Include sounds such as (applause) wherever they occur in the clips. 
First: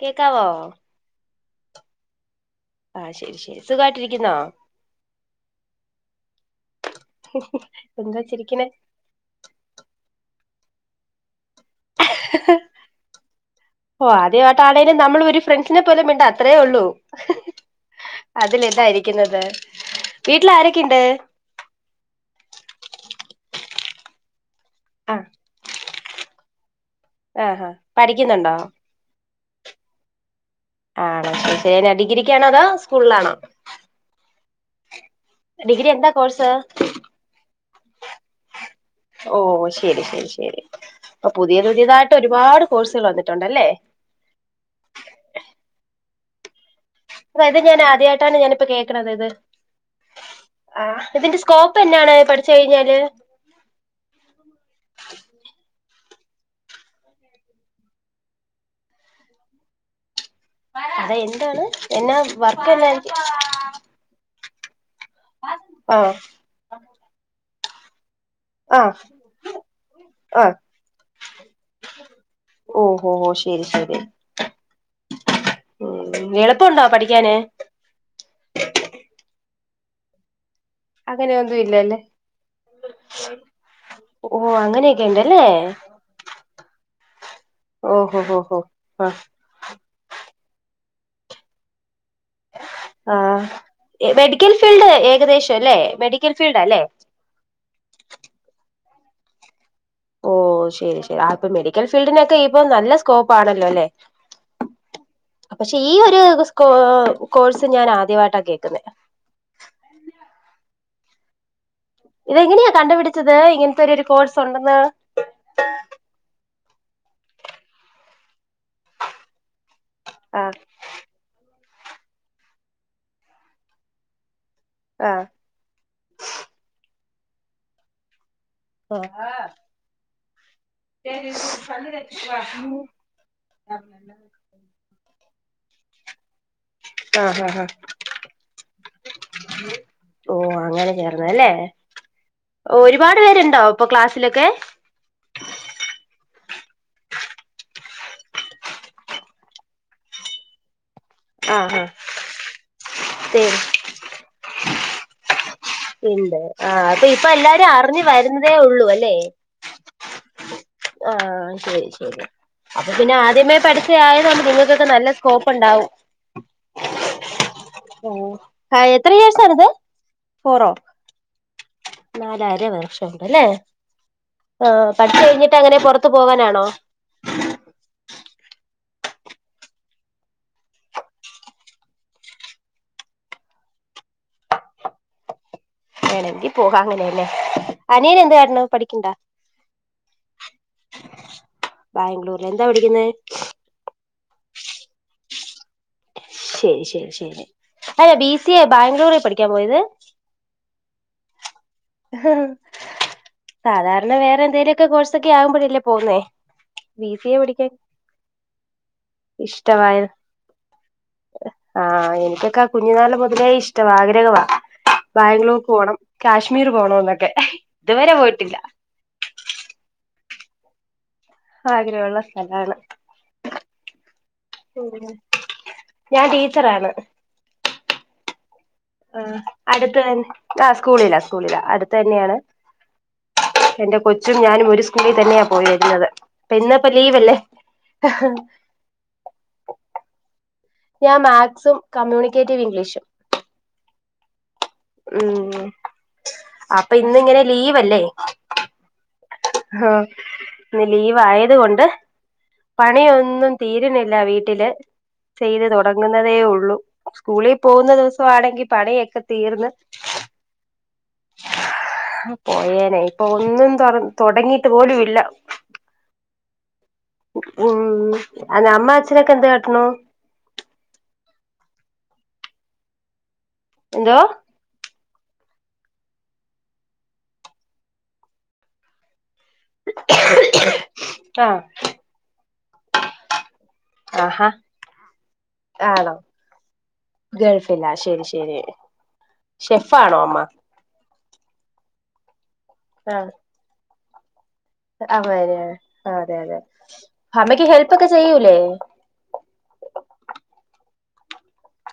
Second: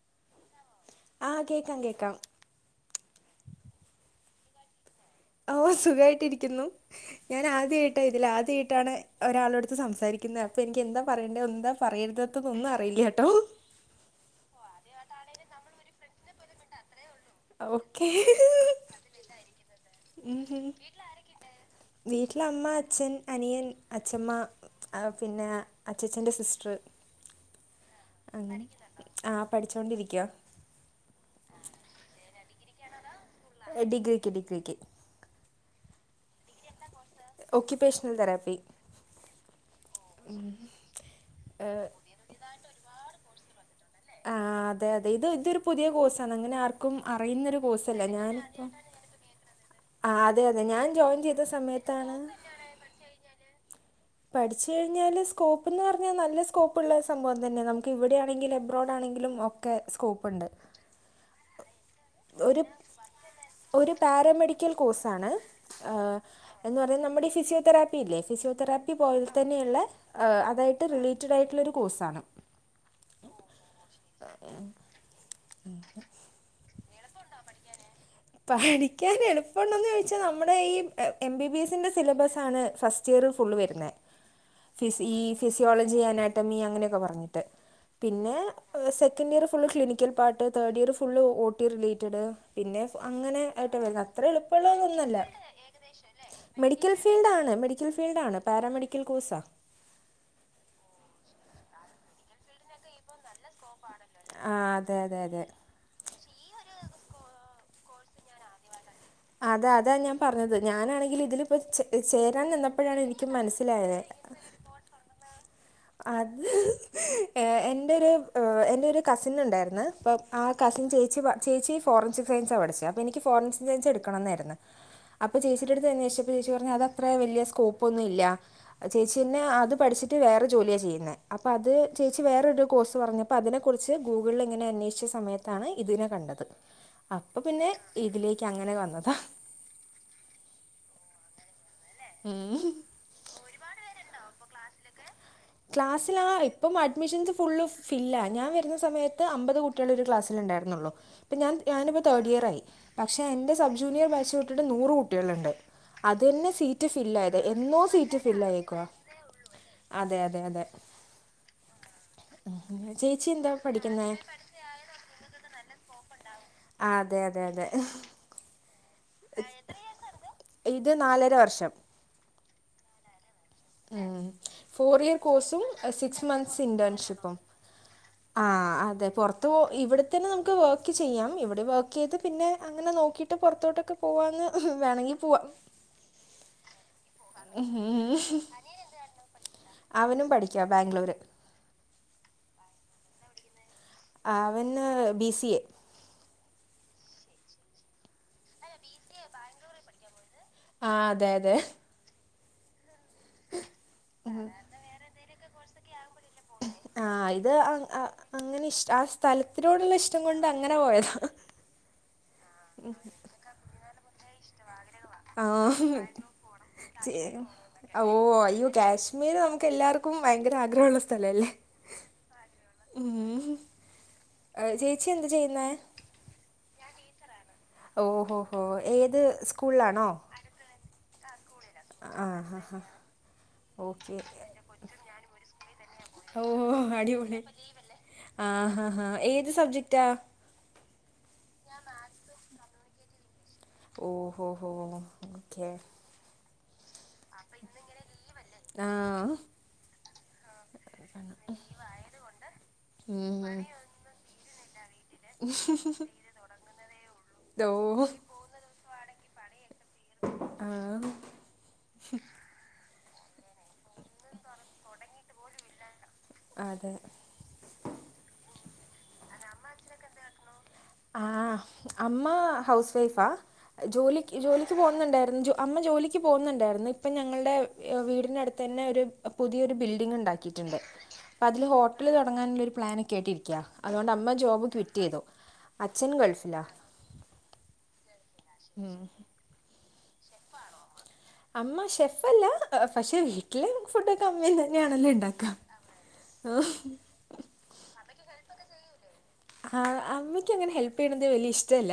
കേക്കാവോ ആഹ് കേക്കാം കേക്കാം ആഹ ശരി ശരി സുഖാ യിട്ടിരിക്കുന്നോ സുഖായിട്ടിരിക്കുന്നു ഞാൻ ആദ്യായിട്ട എന്താ ഇതിൽ ചിരിക്കണെ ആദ്യയിട്ടാണ് ഒരാളോടുത്ത് സംസാരിക്കുന്ന അപ്പ എൻക്ക് എന്താ പറയേണ്ട ഓ ആദ്യമായിട്ടാണെലും നമ്മള് ഒരു ഫ്രണ്ട്സിനെ പോലെ മിണ്ടാത്ത അത്രേ ഉള്ളൂ ഓക്കെ അതില് എന്തായിരിക്കുന്നത്. വീട്ടിൽ ആരൊക്കെ ഇണ്ട് വീട്ടിൽ അമ്മ അച്ഛൻ അനിയൻ അച്ചമ്മ പിന്നെ അച്ചച്ചൻ്റെ സിസ്റ്റർ ആഹ ആഹ അങ്ങനെ ആ പഠിച്ചോണ്ടിരിക്ക ആണോ ശരി ഡിഗ്രിക്കാണോ അതോ സ്കൂൾലാണോ ഡഗ്രിക്ക് ഡഗ്രിക്ക് ഡിഗ്രി എന്താ കോഴ്സ് ഓക്കയുപേഷണൽ തെറാപ്പി ഓ ശരി ശരി ശരി അപ്പൊ പുതിയ പുതിയതായിട്ട് ഒരുപാട് കോഴ്സുകൾ വന്നിട്ടുണ്ടല്ലേ ആ അതെ അതെ ഇത് ഇതൊരു പുതിയ കോഴ്സണ് അങ്ങനെ ആർക്കും അത ഇത് അറിയുന്നൊരു ഞാൻ കോഴ്സല്ല ആദ്യയിട്ടാണ് ഞാനിപ്പോ ഞാനിപ്പം കേൾക്കണത് ഇത് ആ അതെ അതെ ആ ഞാൻ ജോയിൻ ഇതിന്റെ ചെയ്ത സ്കോപ്പ് എന്നാണ് സമയത്താണ് പഠിച്ച് കഴിഞ്ഞാല് പഠിച്ചു കഴിഞ്ഞാല് സ്കോപ്പ് ന്ന് പറഞ്ഞാൽ നല്ല സ്കോപ്പുള്ള സംം തന്നെ നമുക്ക് ഇവിടെണങ്കിൽ അബ്രോഡ് ആണെങ്കിലും ഒക്കെ സ്കോപ്പുണ്ട് അതാ എന്താണ് എന്നാ ഒരു വർക്കെന്നാ എൻക്ക് ഒരു പാരാമെഡിക്കൽ കോഴ്സാണ് ഹ് എന്ന് പറയുന്നത് നമ്മുടെഈ ഫിസിയോതെറാപ്പി ഇല്ലേ ഫിസിയോതെറാപ്പി ആ പോലെ തന്നെയുള്ള ആഹ് അതായിട്ട് റിലേറ്റഡ് ആയിട്ടുള്ളൊരു കോഴ്സാണ്. ഓഹോ ഹോ ശരി ശരി ഉ എളുപ്പണ്ടോ പഠി ക്കാന് പ്പോണ്ടെന്ന് ചോയിച്ചാ നമ്മുടെ ഈ എം അങ്ങനെ ബി ഒന്നും ബി എസിൻ്ന്റെ ഇല്ലല്ലേ സിലബസ ആണ് ഫസ്റ്റ് ഇയർ ഫുള്ള് വരുന്ന ഓ അങ്ങനെയൊക്കെ ഫിസി ഈ ഉണ്ടല്ലേ ഫിസിയോളജി അനാറ്റമി അങ്ങനെയൊക്കെ പറഞ്ഞു ഓഹോ പിന്നെ ഹോ ഹോ ആഹ് second year full clinical part third year ഫു ഫുള്ള് ഓ ടി റിലേറ്റഡ് പിന്നെ അങ്ങനെ ആഹ് ആട്ട് അത്ര മെഡിക്കൽ ഫീൽഡ് എളുപ്പമുള്ളൊന്നല്ല ഏകദേശം അല്ലേ മെഡിക്കൽ ഫീൽഡ് അല്ലേ മെഡിക്കൽ ഫീൽഡ് ആണ്. മെഡിക്കൽ ഫീൽഡ ആണ് പാരാമെഡിക്കൽ കോഴ്സാ ഓ ശരി ശരി ആ ഇപ്പ മെഡിക്കൽ ഫീൽഡിനൊക്കെ ഇപ്പൊ നല്ല സ്കോപ്പ് ആണല്ലോ അല്ലെ ആ അതെ അതെ അതെ പക്ഷെ ഈ ഒരു സ്ക കോഴ്സ് ഞാൻ ആദ്യമായിട്ടാണ് കേക്കുന്ന പത് അതെ അതാ ഞാൻ പറഞ്ഞത് ഞാനാണെങ്കിൽ ഇതിലിപ്പ ചേരാൻ ഇതെങ്ങനെയാ നിന്നപ്പോഴാണ് എനിക്ക് കണ്ടുപിടിച്ചത് ഇങ്ങനത്തെ മനസ്സിലായത് ഒരു കോഴ്സ് ഉണ്ടെന്ന് അത് എന്റെ ഒരു എന്റെ ഒരു കസിൻ ഉണ്ടായിരുന്നു അപ്പ ആ ആഹ് കസിൻ ചേച്ചി ചേച്ചി ഫോറൻസിക് സൻസ്ണ് പിച്ചത് അപ്പോൾ എനി ഫോറൻസിക് സയൻ എടുക്കണമെന്നായിരുന്നു ആഹ് അപ്പൊ ചേച്ചിട്ട അടുത്ത് അന്വേഷിച്ചപ്പോ ചേച്ചി പറഞ്ഞ അത് അത്ര വല്ിയ സ്കോപ്പ് ഒന്നും ഇല്ല ചേച്ചിന്നെ അത് പഠിച്ചിട്ട് വേറെ ജോലിയാ ചെയ്യുന്നത് അപ്പൊ അത് ചേച്ചച്ച് വേറൊരു കോഴ്സ് പറഞ്ഞപ്പോ അതിനെ കുുറിച്ച് ഗൂഗിളിൽ ഇങ്ങനെ അന്വേഷിച്ച സമയത്ത് ത്താണ് ഇതിനെ കണ്ടത് അപ്പോൾ ആഹ് ആഹ് ആഹ് പിന്നെ ഇതിലേക്ക് അങ്ങനെ വന്ന ഓ അങ്ങനെ ചേർന്നല്ലേ ഒരുപാട് പേരുണ്ടാവും ഇപ്പൊ ക്ലാസ്സിലൊക്കെ ക്ലാസ്സൽ ആ ഇപ്പം അഡ്മിഷൻസ് ഫുള് ഫില്ല ഞാ വരുന്ന സമയത്ത് അമ്പത് കുട്ടികൾ ഒരു ക്ലാസ്സിലുണ്ട് ഉണ്ടായിരുന്നള്ളോ ഇപ്പം ഞാൻ ആഹ് ആഹ് ഞാനിപ്പോൾ തേർഡ് ഇയർ ആയി പക്ഷെ എൻ്റെ സബ് ജൂനിയർ ബാ് വിട്ടിട്ട് നൂറ് കുട്ടികളുണ്ട് അത് ഉണ്ട് തന്നെ ആ സീറ്റ് അപ്പൊ ഇപ്പ ഫില്ലായത് എല്ലാരും എന്നോ അറിഞ്ഞു സീറ്റ് വരുന്നതേ ഫില്ലായേക്കുവാ ഉള്ളൂ അല്ലേ അതെ അതെ അതെ ആഹ ശരി ശരി അപ്പ പിന്നെ ചേച്ചി എന്താ ആദ്യമേ പഠിച്ച പഠിക്കുന്നത് ആായത് നമ്മ നിങ്ങൾക്കൊക്കെ നല്ല സ്കോപ്പ് ഉണ്ടാവും അതെ അതെ അതെ എത്ര േഴ്സാണിത് ഫോറോ ഇത് നാലര വർഷം നാലര വർഷം ല്ലേ ആ ഫോർ പഠ ഇയർ കഴിഞ്ഞിട്ട് കോഴ്സും അങ്ങനെ പുറത്ത സിക്സ് മന്ത്സ് പോവാനാണോ ഇൻറ്റേൺഷിപ്പും ആ അതെ പുറത്ത് പോ ഇവിടെ തന്നെ നമുക്ക് വർക്ക് ചെയ്യാം ഇവിടെ വർക്ക് ചെയ്ത് പിന്നെ അങ്ങനെ നോക്കിട്ട് ട്ട് പുറത്തോട്ടൊക്കെ പോവാന്ന് വേണെങ്കി പോവാം ഞാൻ എന്തി പോക അങ്ങനെയല്ലേ അനന എന്ത് കാരണം പഠിക്കണ്ട അവനും പഠിക്കുക ബാംഗ്ലൂർ ബാംഗൂ എന്താ പഠിക്കുന്നത് അവന് ബി സി എ ശരി ശരി ശരി അാ ബി സി ബാംഗ്ലൂരിൽ പഠിക്കാൻ പോയത് ആ അതെ അതെ സാധാരണ വേറെ എന്തെലുമൊക്കെ കോഴ്സൊക്കെ ആകുമ്പോഴല്ലേ പോുന്നേ ആഹ ഇത് അങ്ങനെ ഇഷ ആ സ്ഥലത്തിനോടുള്ള ഇഷ്ടമായത് ഇഷ്ടം കൊണ്ട് അങ്ങനെ പോയതോ ആഹ് എനിക്കൊക്കെ കുഞ്ഞിനാാല മുതലേ ഇഷ്ടവാ ആഗ്രഹവാ ആ ബാംഗ്ലൂർക്ക് പോകണം കാഷ് ഓ അയ്യോ കാശ്മീര് നമുക്ക് എല്ലാർക്കും ഭയങ്കര ആഗ്രഹമ ഉള്ള ആഗ്രഹമുള്ള സ്ഥലാണ് ഉം. ഏ, ചേച്ചി എന്ത് ചെയ്യുന്നേ ഞാൻ ടീച്ചറാണ് ഓഹോ ഹോ ആ ഏത് അടുത്ത സ്കൂളിലാണോ തന്നെ ആ സ്കൂളില സ്കൂളില അടുത്ത ആ തന്നെയാണ് ഹാ ഹാ എന്റെ ഓക്കെ കൊച്ചും ഞാനും ഒരു സ്കൂളിൽ തന്നെയാ പോയി വരുന്നത് അപ്പ ഇന്നപ്പോ ലീവല്ലേ ആഹഹാഹാ ഏത് സബ്ജക്റ്റാ ഞാൻ മാത്സും കമ്മ്യൂണിക്കേറ്റീവ് ഇംഗ്ലീഷും ഓഹോ ഹോ അക്ക ഉം അപ്പൊ ഇന്നിങ്ങനെ ലീവല്ലേ ആ ആ ഇ ലീവ്യത് കൊണ്ട് ഉം. പണിയൊന്നും തീരുന്നില്ല വീട്ടില് ചെയ്ത് തുടങ്ങുന്നതേ ഉള്ളൂ സ്കൂളിൽ ഓ പോകുന്ന ദിവസംമാണെങ്കിൽ പണിയൊക്കെ തീർന്ന് ആ പോയേനെ ഇപ്പൊ ഒന്നും തുടങ്ങിട്ട് പോലും ഇല്ല അതെ ഉം അ അമ്മ അച്ഛനൊക്കെ എന്ത കട്ടണു ആ അമ്മ ഹൗസ് വൈഫാ എന്തോ ജോലിക്ക് ജോലിക്ക് പോകുന്നുണ്ടേ അമ്മ ജോലിക്ക് പോകുന്നുണ്ടായിരുന്നു ഇപ്പം ഞങ്ങളുടെ വീടിൻ് അടുത്ത് തന്നെ ഒരു പുതിയൊരു ബിൽഡിംഗ് ഉണ്ടാക്കിയിട്ടുണ്ട് അപ്പൊ ആഹ് അതില് ഹോട്ടല് തുടങ്ങാനുള്ളരു പ്ലൻൊക്കെ ആയിട്ടി ഇരിക്ക അതുകൊണ്ട് അമ്മ ആഹാ ജോബ് ട്വിറ്റ് ചെയ്തു അച്ഛൻ ആണോ ഗൾഫിലാണ് ഗൾഫില്ലാ ശരി ശരിെ ഫാണോ അമ്മ അമ്മ ഷെഫ്ല്ല പക്ഷെ വീട്ടിലെ ഫുഡൊക്കെ അമ്മ ആ അത അതെ അമ്മയ്ക്ക് ഹെൽപ് ഒക്കെ ചെയ്യൂലേ ആ അമ്മക്ക് അങ്ങനെ ഹെല്പ് ചെയ്യണത് വലിയ ഇഷ്ടമല്ല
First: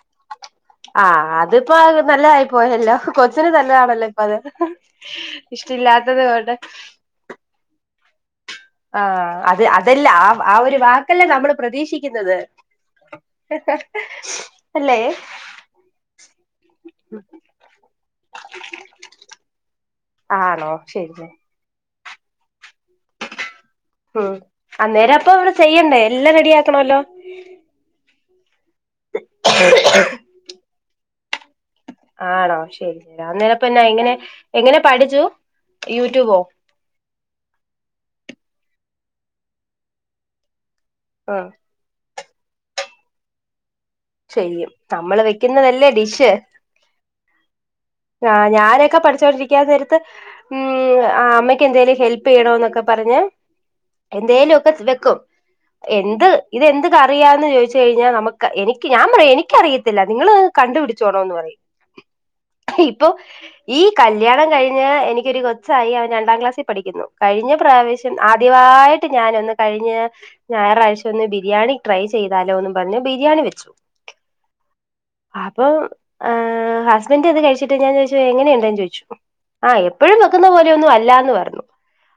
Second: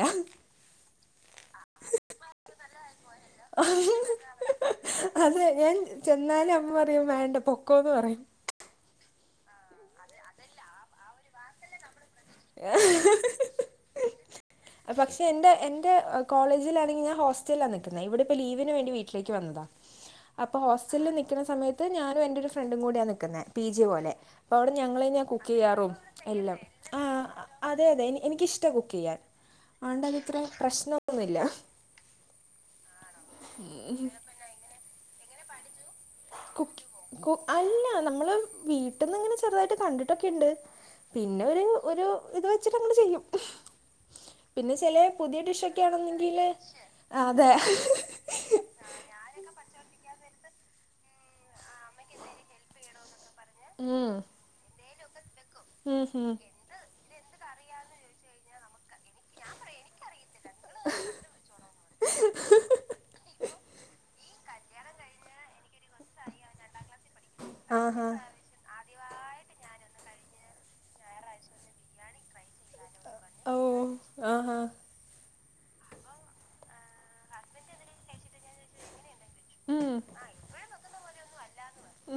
ആഅത്പ്പോക നല്ലതായി പോയല്ലോ കൊച്ചിനന് നല്ലതാണല്ലോ ഇപ്പൊ അത് അതെ ഇഷ്ട ഞാൻ ഇല്ലാത്തത് ചെന്നാലും കൊണ്ട് അമ്മ പറയും വേണ്ട പൊക്കോ എന്ന് പറയും ആ അത് അതെല്ല ആ ആ ഒരു വാക്കെല്ലാം നമ്മള് പ്രതീക്ഷിക്ക ുന്നത് പക്ഷെ എന്റെ എന്റെ കോളേജിൽാണെങ്കിൽ ഞാൻ ഹോസ്റ്റലിലാ നിിക്കുന്ന ഇവിടെ ഇപ്പ ലീവിന് വേണ്ടി വീട്ടിലേക്ക് വന്നതാ അപ്പൊ ആണോ ഹോസ്റ്റലിൽ ശരി നിക്കുന്ന സമയത്ത് ഞാനും എന്റെ ഒരു ഫ്രണ്ടും കൂടിയാണ് നക്കുന്ന പീ ജെ പോലെ ഉം അപ്പോ അവിടെ ഞങ്ങള അന്നേരം ഞാൻ അപ്പൊ കുക്ക് അവിടെ ചെയ്യാറും ചെയ്യണ്ടേ റെഡി എല്ലാം ആക്കണല്ലോ ആ അതെ അതെനി എനിക്കിഷ്ട കുക്ക് ചെയ്യാൻ അതൊണ്ടത് ഇത്രയും പ്രശ്നംൊന്നുമില്ല ആണോ ശരി ശരി അന്നേിലപ്പ എന്നാ എങ്ങനെ എങ്ങനെ പഠിച്ചു യൂട്യൂബോ കു കു അല്ല നമ്മള് വീട്ടന്ന് ഇങ്ങനെ ചെറുതായിട്ട് കണ്ടിട്ടൊക്കെുണ്ട് പിന്നെ ആഹ് ഒരു ഒരു ഇത് വെച്ചിട്ട അങ്ങൾ ചെയ്യും ചെയ്യും പിന്നെ ചില നമ്മള് പുതിയ ഡിഷൊക്കെ വെക്കുന്നതല്ലേ ഡിഷ് ആണെന്നെങ്കിൽ അതെ ആഞാനൊക്കെ പഠിച്ചൊണ്ടിരിക്കാ നേരത്ത് ഉം അമ്മക്ക് എന്തേലും ഹെൽപ് ചെയ്യണോ എന്നൊക്കെ പറഞ്ഞ് ഉം എന്തേലും ഒക്കെ വെക്കും ഉം എന്ത് ഉം ഇതെന്ത്‌ ക റിയാന്ന് ചോദിച്ചു കഴിഞ്ഞാൽ നമുക്ക് എനിക്ക് ഞാൻ പറയാ എനിക്കറിയത്തില്ല നിങ്ങള് കണ്ടുപിടിച്ചോണോന്ന് പറയും വെച്ചോളൂന്ന് ഇപ്പൊ ഈ കല്യാണ കഴിഞ്ഞഞ് എനിക്കൊരു കൊച്ചായി അവൻ രണ്ടാം ക്ലാസ്സിൽ പഠിക്കുന്നു കഴിഞ്ഞ പറയും പ്രാവശ്യം കഴിഞ്ഞ ആദ്യമായിട്ട് ്ഞാനൊന്ന് കഴിഞ് ഞായറാഴ്ച ഒന്ന് ബിരിയാണി ട്രൈ ചെയ്താലോ എന്ന് പറഞ്ഞ് ബിരിയാണി വെച്ചു ആ അപ്പം ഹസ്ബൻഡറ് അത് കഴിച്ചിട്ട് ഞാൻ ചോദിച്ചു എങ്ങനെയുണ്ടന്ന് ചോദിച്ചു ആഹ ഉം എപ്പോഴും വെക്കുന്ന പോലെയ ഒന്നും അല്ല എന്ന് പറഞ്ഞു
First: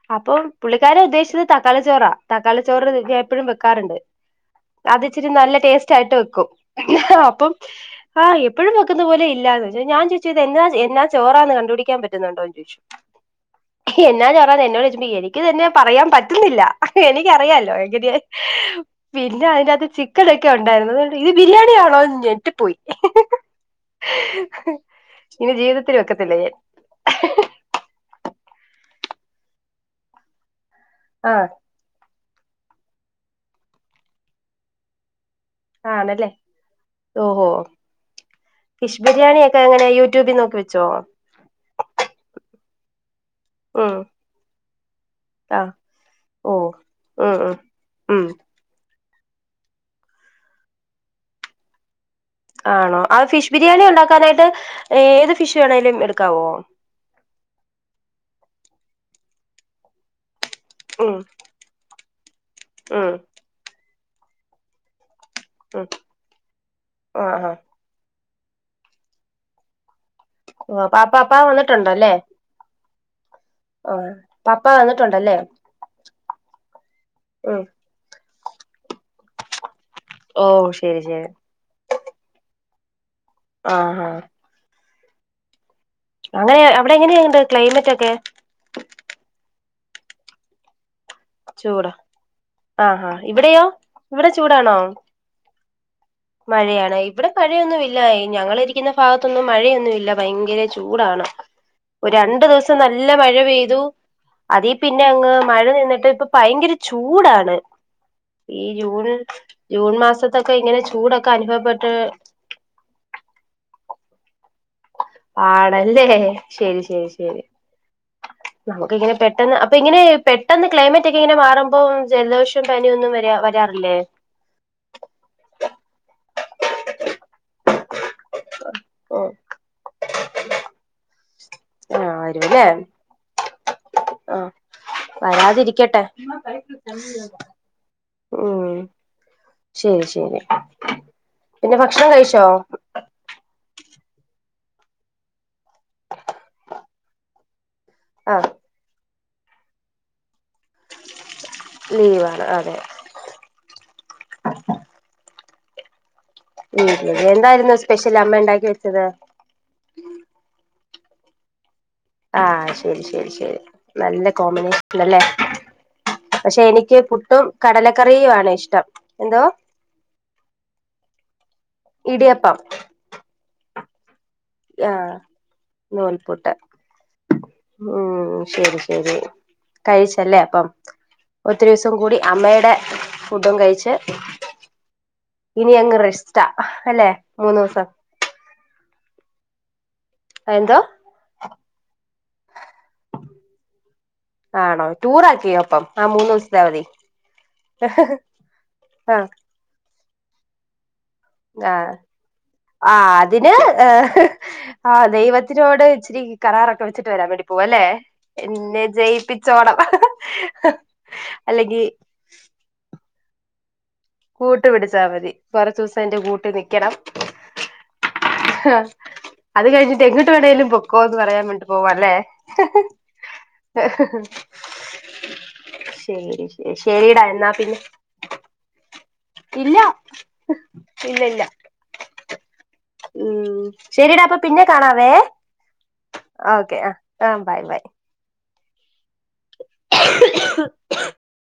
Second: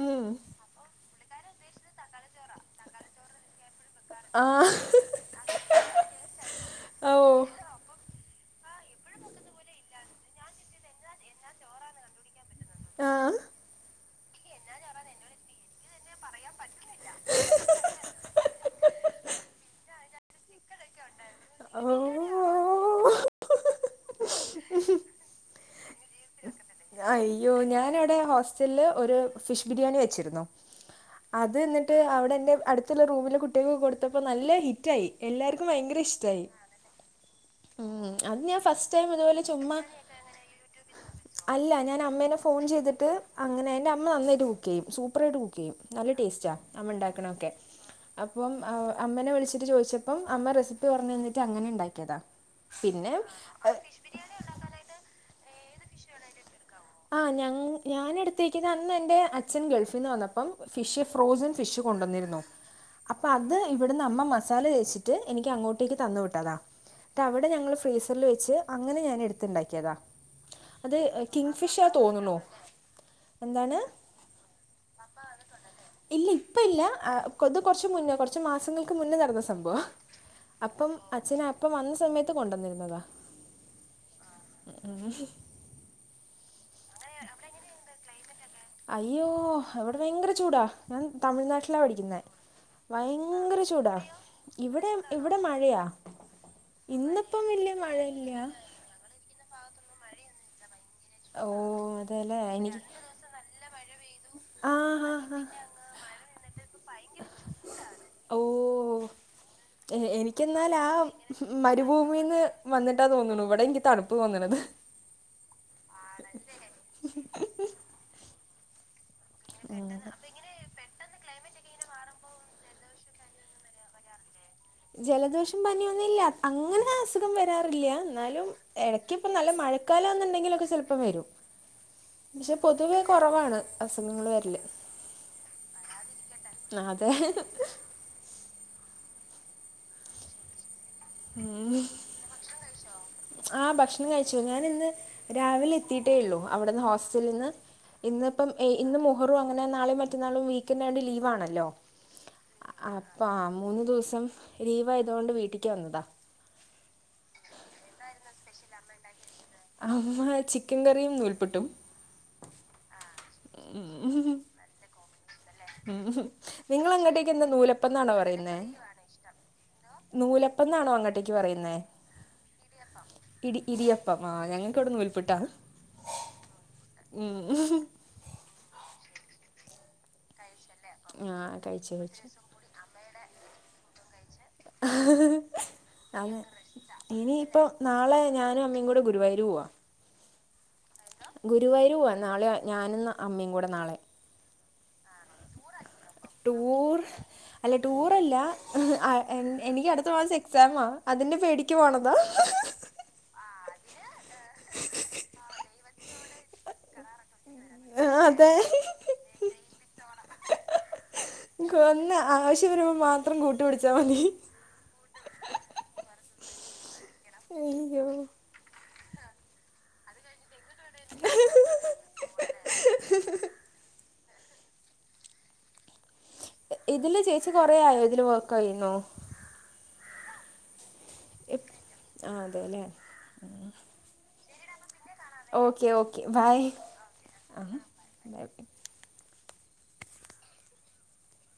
ഉം അപ്പം പുള്ളിക്കാരെ ഉദ്ദേശിച്ച തക്കളി ചോറ തക്കാളി ചോറ്ഞ എപ്പോഴും വെക്കാറുണ്ട് ആഹ് അത് ഇച്ചിരി നല്ല ടേസ്റ്റ് ആയിട്ട് വെക്കും ആ ഓ അപ്പം ആ എപ്പോഴുംെക്കുന്ന പോല ഇല്ലാന്ന് ഞാൻ ചോിച്ചത് എന്നാ എന്നാ ചോറാന്ന് കണ്ടപിടാൻ പറ്റും ണ്ടോ ചോദിച്ച ആഹ് എന്നാ ചോറ എന്നോട് ചച്ച എനിക്ക് തന്നെ പറയാൻ പറ്റുന്നില്ല എനിക്കറിയാലോ എ പിന്നെ അതിനകത്ത് ചിക്കൻ ഒക്കെ ഉണ്ടായിരുന്നു അണ്ട് ഇത് ബിരിയാണിാണോന്ന് ഞിട്ട് പോയി ഓ ഇനി ജീവിതത്തി വെക്കത്തില്ല ഞാൻ അയ്യോ ഞാനവിടെ ഹോസ്റ്റലില് ഒരു ഫിഷ് ബിരിയാണി വെച്ചിുന്ന ആഹ് അത് എന്നിട്ട് അവിടെ എൻറെ അടുത്തുള്ള റൂമിലെ കുട്ടികൾക്ക് കൊടുത്തപ്പോ നല്ല ഹിറ്റ ആയി എല്ലാർക്കും ഭയങ്കര ഇഷ്ടായി ഓ ഫിഷ് ബിരിയാണിയ ഒക്കെ ചുമ്മാ അങ്ങനെ യൂട്യൂബിൽ നോക്കി വെച്ചോ അല്ല ഞാൻ അമ്മേനെ ഫോൺ ചെയ്തിട്ട് അങ്ങനെ എന്റെ ഉം അമ്മ നന്നായിട്ട് കുക്ക് ചെയ്യും സൂപ്പർായിട്ട് കുക്ക് ആഹ് ചെയ്യും നല്ല ടേസ്റ്റാ ഓഹ് അമ്മ ഉണ്ടാക്കണ ഉം ഒക്കെ ഉം ഉം അപ്പം അമ്മനെ വിളിച്ചിട്ട് ചോദിച്ചപ്പം അമ്മ റെസിപ്പി പറഞ്ഞു നിന്നിട്ട് അങ്ങനെ ഉണ്ടാക്കിയതാ ആണോ അത് ഫിഷ് ബിരിയാണി ഉണ്ടാക്കാനായിട്ട് ഏത് ഫിഷ ആഞ ഞാന എടുത്തേക്ക് അന്ന് എൻന്റെ അച്ഛൻ ഗൾഫിൽന്ന് വന്നപ്പം ഫിഷ് ഉം ഫ്രോസൺ ഫിഷ് കൊണ്ടു വന്നിരുന്നു ഉം അപ്പൊ അത് ഇവിടുന്ന് അമ്മ മസാല തേച്ചിട്ട് എനിക്ക് ഉം അങ്ങോട്ടേക്ക് തന്ന് വിട്ടതാ എന്നിട്ട് ആ അവിടെ ആ ഞങ്ങൾ ഫ്രീ വെച്ച് അങ്ങനെ ഞാൻ എടുത്തുണ്ടാക്കിയതാ ഓ അത് പാപ്പാ അപ്പാ കിങ് ഫിഷാ വന്നിട്ടുണ്ടല്ലേ തോന്നുന്നു എന്താണ് ആ പപ്പ വന്നിട്ടുണ്ടല്ലേ ഇല്ല ഇപ്പ ഇല്ല ആഹ് കൊത് ഉം കുറച്ച് മുന്നേ കുറച്ച് കുറച്ചു മാസങ്ങൾക്ക് മുന്നേ നടന്ന സംഭവം ഓ അപ്പം ശരി ശരി അച്ഛനെ അപ്പം വന്ന സമയത്ത് കൊണ്ടന്നിരുന്നു എന്നത ആഹ് ആഹ് ആഹ് അത് അവിടെ എങ്ങനെയുണ്ട് ക്ലൈമറ്റ് ഒക്കെ അയ്യോ അവിടെ ഭയങ്കര ചൂടാ ഞാൻ തമിഴ്നാട്ടിലാണ് ചൂട് പഠിക്കുന്നത് ആ ആ ഭയങ്കര ഇവിടെയോ ചൂടാ ഇവിടെ ചൂടാണോ ഇവിടെയും ഇവിടെ മഴയാാണ് മഴയാണ് ഇവിടെ മഴയൊന്നുമില്ല മഴയില്ല ഞങ്ങള് ഇരിക്കുന്ന ഭാഗത്തൊന്നും മഴയൊന്നുമില്ല ഭയങ്കര ചൂടാണ് ഓ ഒരു അതെല്ലേ രണ്ടു ദിവസം എനിക്ക് നല്ല മഴ പെയ്തു അത ആ പിന്നെ ഹാ അങ്ങ് ഹാ മഴ നിന്നിട്ട് ഇപ്പൊ ഭയങ്കര ചൂടാണ് ഓ ഈ ജൂൺ ജൂൺ മാസത്തൊക്കെ ഇങ്ങനെ ചൂടൊക്കെ അനുഭവപ്പെട്ട് മരുഭൂമിന്ന് വന്നിട്ടാ തോന്നുന്നു ഇവിടെ എനിക്ക് തണുപ്പ് തോന്നണത് ആണല്ലേ ശരി ശരി ശരി നമുക്ക് ഇങ്ങനെ പെട്ടെന്ന് അപ്പൊ ഇങ്ങനെ പെട്ടെന്ന് ക്ലൈമറ്റ് ഒക്കെ ഇങ്ങനെ മാറുമ്പ ഇപ്പോ ജലദോഷം പനിയൊന്നും വരാ വരാറില്ലേ ജലദോഷം പനിയൊന്നുംല്ല അങ്ങനെ അസുഖം വരാറില്ല എന്നാലും ഇടക്ക ഓ ഇപ്പോ നല്ല മഴ മഴക്കാലം ഒന്നുണ്ടെങ്കിലൊക്കെ ചിലപ്പം വരും ആഹ് പക്ഷെ ആരുമില്ലേ പൊതുവേ കുറവാണ് അസുഖങ്ങൾ ആ വരല് വരാതിരിക്കട്ടെ അതെ ഓ ശരി ശരി ഉ ഭക്ഷണം കഴിച്ചോ ആ ഭക്ഷണം കഴിച്ചു ഞാൻ രാവിലെ എത്തിട്ടേള്ളൂ അവിടുന്ന് ഹോസ്റ്റലിന്ന് ഇന്നപ്പ ആഹ് ഇന്ന് ബ്രോ അങ്ങനെ നാളെയും മറ്റന്നാളും വി കൊണ്ട് ലീവാണല്ലോ ലീവാണ് അതെ അപ്പൊ ആ മൂന്ന് ദിവസം ലീവായതു കൊണ്ട് വീട്ടിക്ക് ഉ എന്തായിരുന്നു സ്പെഷ്യൽ അമ്മ ഉണ്ടാക്കി വെച്ചത് അമ്മ ചിക്കൻ കറിയും നൂൽപുട്ടും ആഹ് ശരി ശരി ശരി നല്ല കോമ്പിനേഷനുണ്ടല്ലേ പക്ഷെ നിങ്ങൾ എനിക്ക് അങ്ങോട്ടേക്ക് പുട്ടും എന്താ നൂലപ്പം എന്നാണോ കടലക്കറിയുമാണ് പറയുന്നേ ഇഷ്ടം എന്തോ നൂലപ്പം എന്നാണോ അങ്ങോട്ടേക്ക് പറയുന്നത് ഇടിയപ്പം ഇടി ഇടിയപ്പ് ആഹ നൂൽപുട്ട് ഉം ഉം ശരി ശരി കഴിച്ചല്ലേ അപ്പം ആ ഒത്തിരി കഴിച്ചു ദിവസം കൂടി കഴിച്ചു അമ്മയുടെ ഫുഡും കഴിച്ച് ഇനി അങ്ങ് അന്ന് റെസ്റ്റാ അല്ലെ മൂന്ന് ദിവസം ടെ ഗുരുവായൂർ പോവുവ എന്തോ ഗുരുവായൂ പോവുവ നാളെ ഞാനും അമ്മയും കൂടെ നാളെ ആണോ ടൂർ ആക്കിയോ അപ്പം ആ മൂന്ന് ദിവസത്തെ അവധി ടൂർ അല്ല ടൂർ അല്ല ആഹ് എനിക്ക് അടുത്ത മാസം എക്സാം ആ ആഹ ആ അതിന് ഏ ആഹ ദൈവത്തിനോട് ഇച്ചിരി കരാറൊക്കെ വെച്ചിട്ട് വരാൻ വേണ്ടി പോവും അല്ലേ ആഹ് അതെ എന്നെ ജയിപ്പിച്ചോണം അല്ലെങ്കി എത്ര കൂട്ടപിടി കൂട്ടു പിടിച്ചാൽ മതി കൊറ ദിവസം എന്റെ കൂട്ടിൽ നൽക്കണം അ്യോ അത് കഴിഞ്ഞിട്ട് എങ്ങിട്ട് വേണേങ്കലും പൊക്കും ക്കോത് പറയാൻ മട്ട് പോവല്ലേ ശരി ഇതില് ശരിടാ എന്നാ ചേച്ചി കൊറേ പിന്നെ ആയോ ഇതില് വർക്ക്യുന്നോ ഇല്ല ഇല്ല ഇല്ല ആഹ് അതെല്ലേ ഉ ശരിടാ അപ്പൊ പിന്നെ കാണാ ഓക്കെ ഓക്കെ ബൈ ആ ബൈ ബൈ (inaudible)